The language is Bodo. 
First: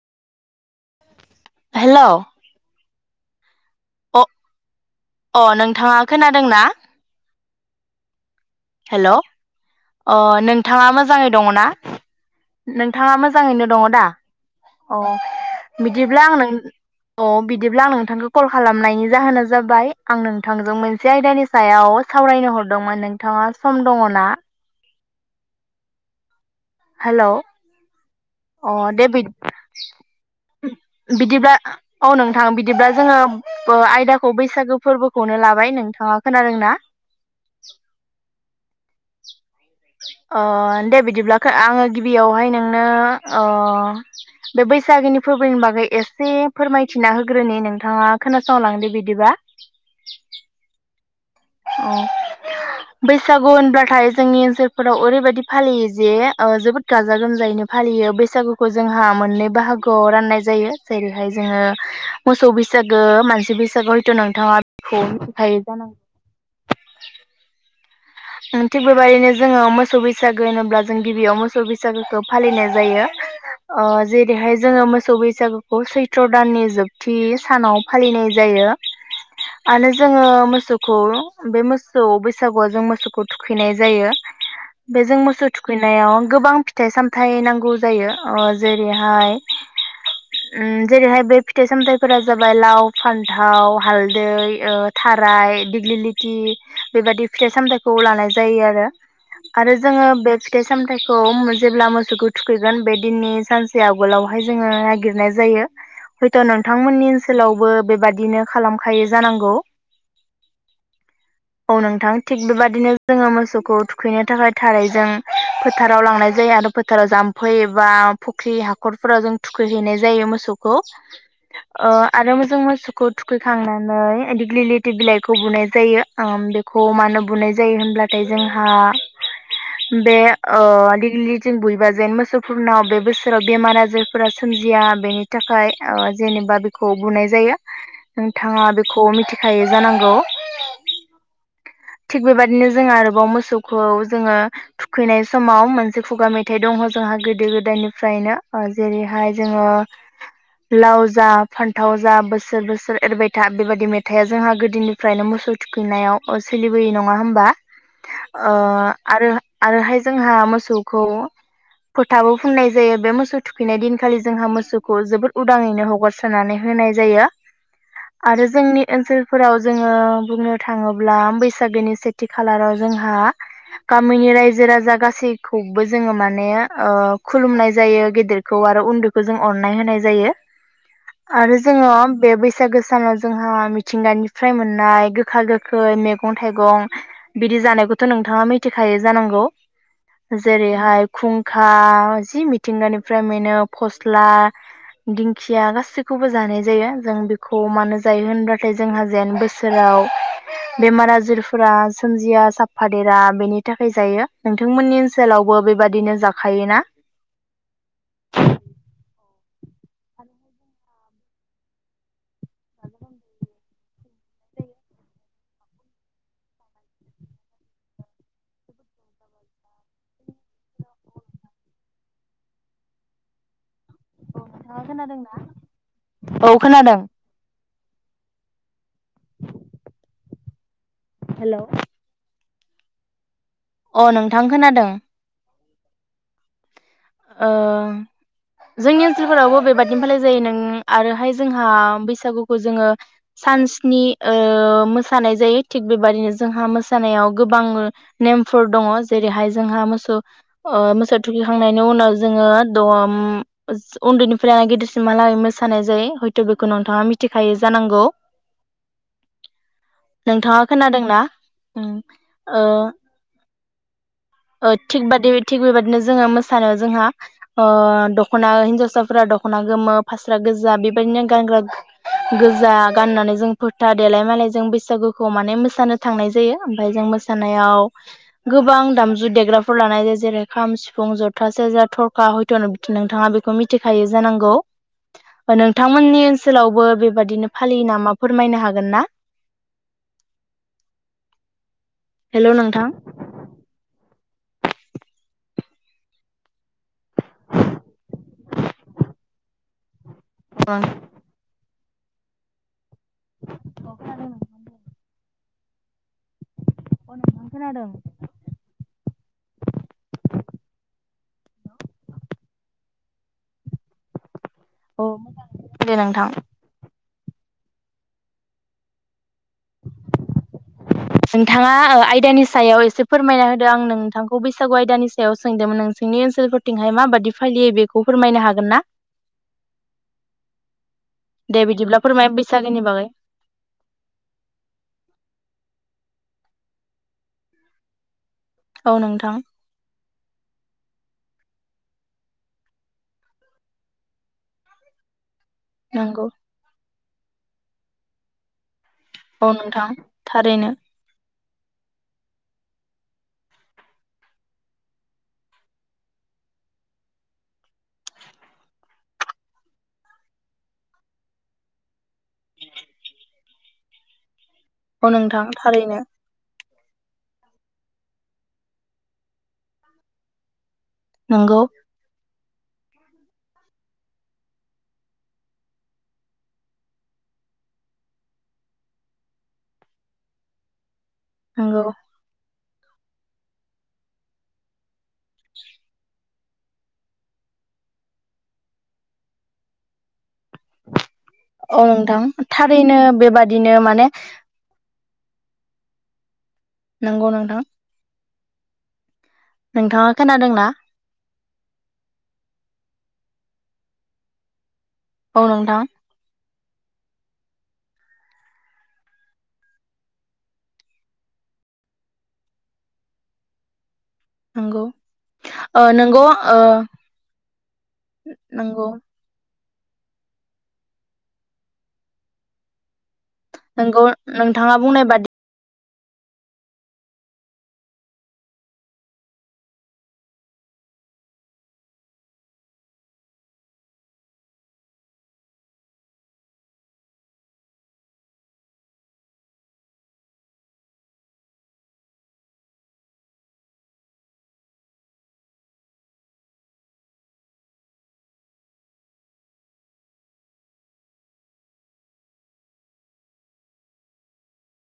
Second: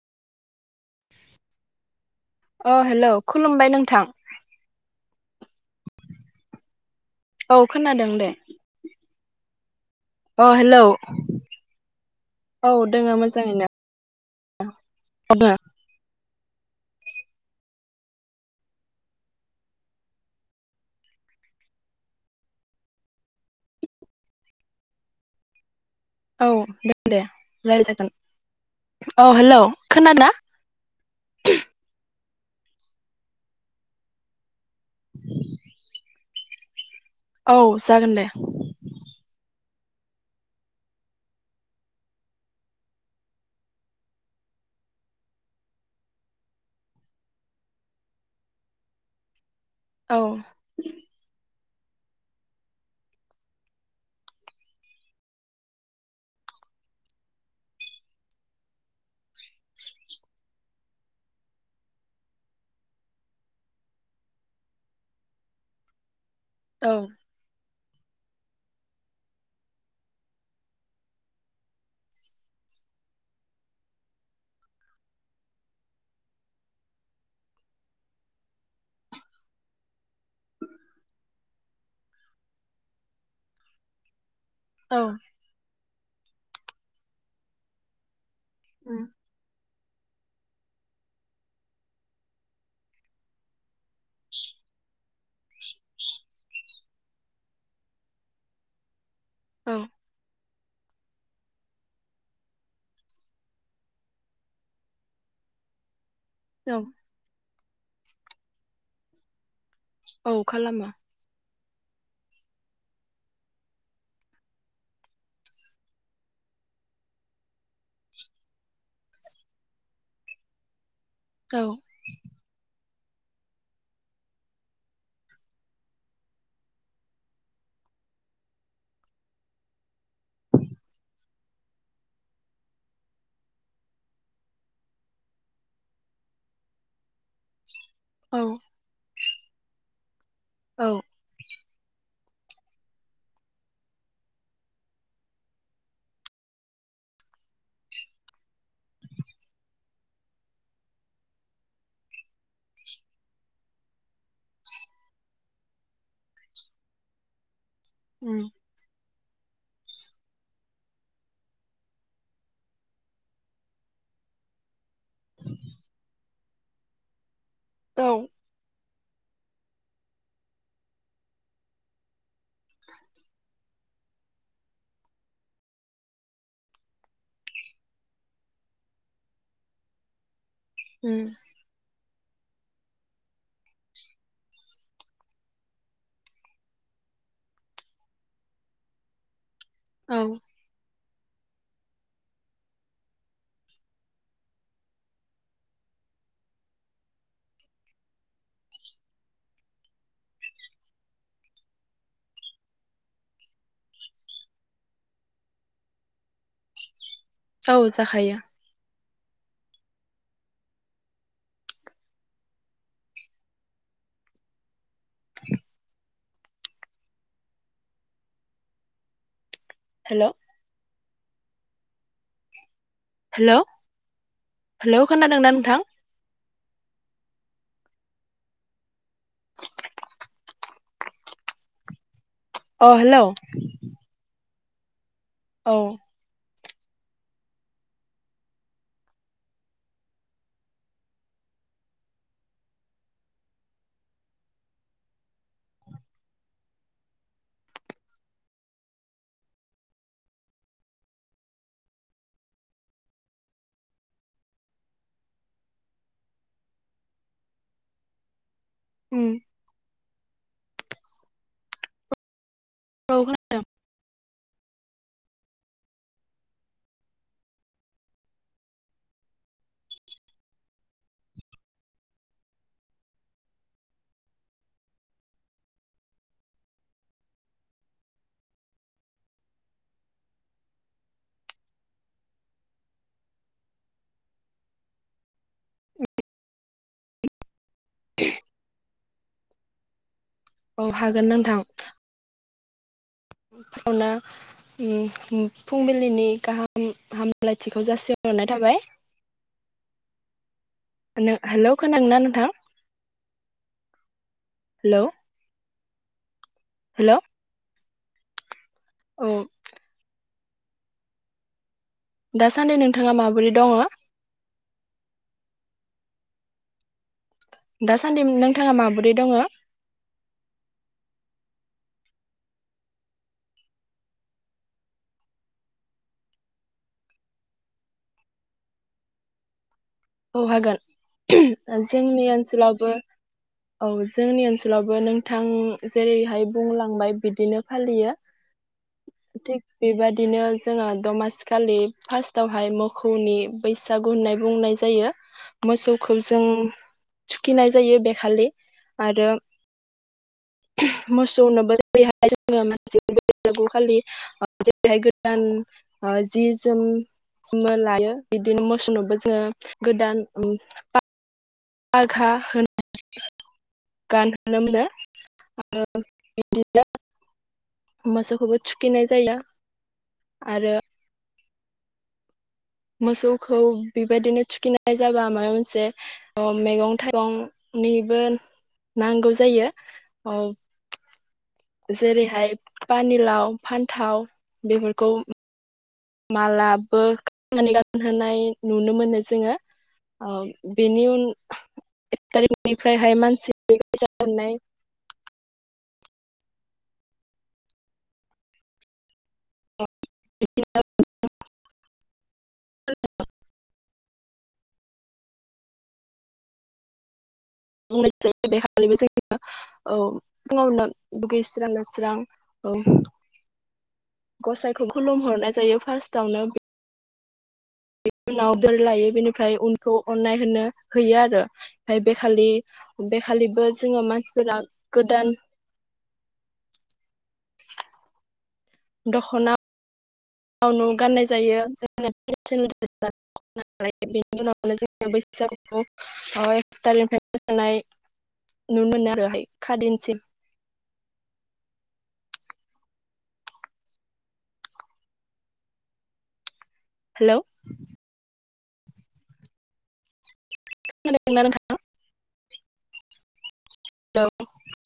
हेलौ अ हेलौ खलुम बाय नोंथां अ अ नोंथाङा खोनादों ना? औ खोनादों दे हेलौ अ नोंथाङा मोजाङै दङना औ नोंथाङा दोङो मोजाङैनो दङ दा अ औ बिदिब्ला आं नों अ बिदिब्ला आं नोंथांखौ कल खालामनायनि जाहोना जाबाय आं नोंथांजों मोनसे आयदानि सायाव सावरायनो हरदोंमोन नोंथाङा सम दङना? औ दोन दे हेलौ रायजागोन अ दे बि-बिदिबा औ नोंथां बिदिब्ला जोङो ओ आयदाखौ बैसागो फोरबोखौनो लाबाय नोंथाङा खोनादों ना औ जागोन दे ओ दे बिदिब्ला आङो गिबियावहाय नोंनो ओ बे बैसागिनि फोरबोनि बागै एसे फोरमायथिना होग्रोनि नोंथाङा खोनासंलां दो बिदिबा। औ ओ बैसागु होनब्लाथाय जोंनि ओनसोलफोराव ओरैबायदि फालियो जे जोबोद गाजा गोमजायैनो फालियो बैसागुखौ जोंहा मोननै बाहागोआव राननाय जायो जेरैहाय जोङो मोसौ बैसागो मानसि बैसागो हयथ' नोंथाङा बेखौ मिथिखायो जानांगौ। औ थिग बेबायाददिनो जोङो मोसौ बैसागो होनोब्ला जों गिबियाव मोसौ बैसागोखौ फालिनाय जायो जेरैहाय जोङो मोसौ बैसागुखौ सैथ्र' दाननि जोबथि सानाव फालिनाय जायो आरो जोङो मोसौखौ बे मोसौ बैसागुआ जों मो। सुखौ थुखैनाय जायो। औ बेजों मोसौ थु सखैनायाव गोबां फिथाइ सामथायाइ नांगौ जायो। अ उम जेरैहाय ओम जेरैहाय बे फिथाइ सामथाइफोरा जाबाय लाव फान्थाव हालदै ओ थाराय दिग्लिलिथि बेबादि फिथाइ सामथाय खौ लानाय जायो आरो आरो औ जोङो बे फिथाइ सामथायाइखौ जेब्ला मोसौखौ थुखैगोन बे दिननि सानसे आगोलावहाय जोङो नागिरनाय जायो। हयथ' औ नोंथांमोननि ओनसोलाव बो बेबादिनो खालामखायो जानांगौ। औ खालामो औ नोंथां थिग बेबाद बिदिनो जोङो मोसौखौ थुखैनो थाखाय थारैजों फोथाराव लांनाय जायो आरो फोथाराव जाम्फै बा फुख्रि हाखरफोराव जों थुखैहैनाय जायो मोसौखौ औ अ आरो [unintelligible] खौ थुखैखांनानै दिग्लिलिथि बिलाइखौ बुनाय जायो ओम बेखौ मानो बुनाय जायो जायो होनब्लाथाय जोंहा बे ओ [unintelligible] जों बुयोबा जेन मोसौफोरनाव बे बोसोराव बेमार आजारफोरा सोमजिया बेनि थाखाय ओ जेनेबा बेखौ बुनाय जाया। औ नोंथाङा बेखौ मिथि खायो जानांगौ। औ थिग बेबायदिनो जों आरोबाव मोसौखौ जोङो थुखैनाय समाव मोनसे खुगा मेथाइ दङ जोंहा गोदो गोदायनिफ्रायनो ओ जेरैहाय जोङो लाव जा फान्थाव जा बोसोर बोसोर एरबाय था बेबायदि मेथाइआ जोंहा गोदोनिफ्रायनो मोसौ थुखैनायाव ओ सोलि [unintelligible] नङा होमबा उम ओ आरो आरोहाय जोंहा मोसौखौ फोथाबो फुननाय जायो बे मोसौ थुखैनाय दिनखालि जोंहा मोसौखौ जोबोद उदाङैनो हगारस्रानानै होनाय जायो। औ आरो जोंनि ओनसोलफोराव जोङो बुंनो थाङोब्ला बै बैसागोनि सेथि खालाराव जोंहा गामिनि रायजो राजा गासैखौबो जोङो माने ओ खुलुमनाय जायो। गेदेरखौ आरो उन्दैखौ जों अननाय होनाय जायो। उम आरो जोङो बे बैसागो सानाव जोंहा मिथिंगानिफ्राय मोननाय गोखा गोखै मेगं मैगं थाइगं बिदि जानायखौथ' नोंथाङा मिथिखायो जानांगौ। औ जेरै हाय खुंखा जि मिथिंगानिफ्राय मोनो फस्ला दिंखिया गासैखौबो जानाय जायो जों बेखौ मानो जायो होनबाथाय जोंहा जेन बोसोराव बेमार आजारफोरा सोमजिया साफादेरा बेनि थाखाय जायो। नोंथांमोननि ओनसोलावबो बेबादिनो जाखायोना? औ जाखायो। [unintelligible] हेलौ हेलौ औ नोंथाङा हेलौ खोनादोंना नोंथां? औ खोनादों [unintelligible] हेलौ अ हेलौ नोंथां खोनादों औ ओ जोंनि ओनसोलफोरावबो बेबादिनो फालिनाय जायो नों आरोहाय जोंहा बैसागुखौ जोङो सान स्नि ओ मोसानाय जायो थिग बेबादिनो जोंहा मोसानायाव गोबां नेमफोर दङ जेरैहाय जोंहा मोसौ ओ मोसौ थुखैखांनाय बेनि उनाव जोङो द उन्दैनिफ्राय गिदिरसिमहालागै मोसानाय जायो हयथ' बेखौ नोंथाङा मिथिखायो जानांगौ उम नोंथाङा खोनादोंना उम ओ [unintelligible] ओ थिग बादि थिग बेबादिनो जोङो मोसानो जोंहा ओ दख'ना हिन्जावसाफोरा दख'ना गोमो फास्रा गोजा बेबायदिनो गानग्रा गोजा गाननानै जों फोथा देलाय मालाय जों बैसागुखौ माने मोसानो थांनाय जायो ओमफाय जों मोसानायाव गोबां दामजु जु देग्राफोर लानाय जायो जेरै खाम सिफुं जथा सेरजा थरखा हयथ' नोंथाङा बेखौ मिथिखायो जानांगौ। नोंथांमोननि ओनसोलावबो बेबादिनो फालियो नामा फोरमायनो हागोन ना? औ हागोन नोंथां। हेलौ नोंथां खावना उम उम फुंबिलिनि गाहाम हामलायथिखौ जासिरनाय थाबाय। हेनो हेलौ खोनादों ना नोंथां हेलौ अ हेलौ नोंथां खोनादों? औ दासान्दि नोंथाङा माबोरै दङ औ मोजाङैनो नो नोंथां दासान्दि नोंथाङा माबोरै दङ [inaudible] नोंथाङा ओ आयदानि सायाव एसे फोरमायना होदों आं नोंथांखौ बैसागु आयदानि सायाव सोंदोंमोन नोंसोरनि ओनसोलफोरथिंहाय माबायि फालियो बेखौ फोरमायनो हागोन ना? औ हागोन दे बिदिब्ला जोंनि फोरमाय [unintelligible] बैसागोनि ओनसोलावबो बागै औ जोंनि ओनसोलावबो नोंथां जेरैहाय बुंलांबाय बिदिनो फालियो औ नोंथां थिग बेबादि बिदिनो जोङो दमासिखालि फार्स्टावहाय मोखौनि बैसागु होननाय बुंनाय जायो मोसौखौ नंगौ जों थुखिनाय जायो बेखालि आरो औ नोंथां थारै बेनो मोसौनोबो जेरैहाय जोङो मानसि बैसागुखालि जेरैहाय गोदान जि जोम लायो बिदिनो मोसौनोबो जोङो गोदान ओम आधा होन गान औ नोंथां थारैनो [unintelligible] मोसौखौबो थुखिनाय जायो आरो नंगौ मोसौखौ बेबायदिनो थुखिनाय जाबा माबा मोनसे मैगं थाइगंनिबो नांगौ जायो औ नंगौ जेरै हाय पानिलाव फान्थाव बेफोरखौ मालाबो ख गोनहोनाय नुनो मोनो जोङो बेनि उन औ नोंथां एक थारैनो तारिखनिफ्रायहाय बेबादिनो मानसि माने जनाय नांगौ नोंथां नोंथाङा खोनादोंना [unintelligible] औ नोंथां बुं जायो बेबो जो औ फुङावनो ओ दुगैस्रां लोबस्रां नंगौ गसाइखौ खुलुमहरनाय जायो ओ नंगौ फार्स्टावनो ओ उनाव दोर नंगौ लायो बेनिफ्राय उन खौ अननाय होनो होयो आरो ओमफाय बेखालि खालिबो नंगौ जोङो मानसिफोरा नोंथाङा बुंनाय बादि गोदान दखना [inaudible] औ गाननाय जायो जों बेनि उनाव जों बैसागु [inaudible] एक टारिकनिफ्राय मोसानाय नुनो मोनो आरो खाददिनसिम हेलौ खोनादों ना नोंथां औ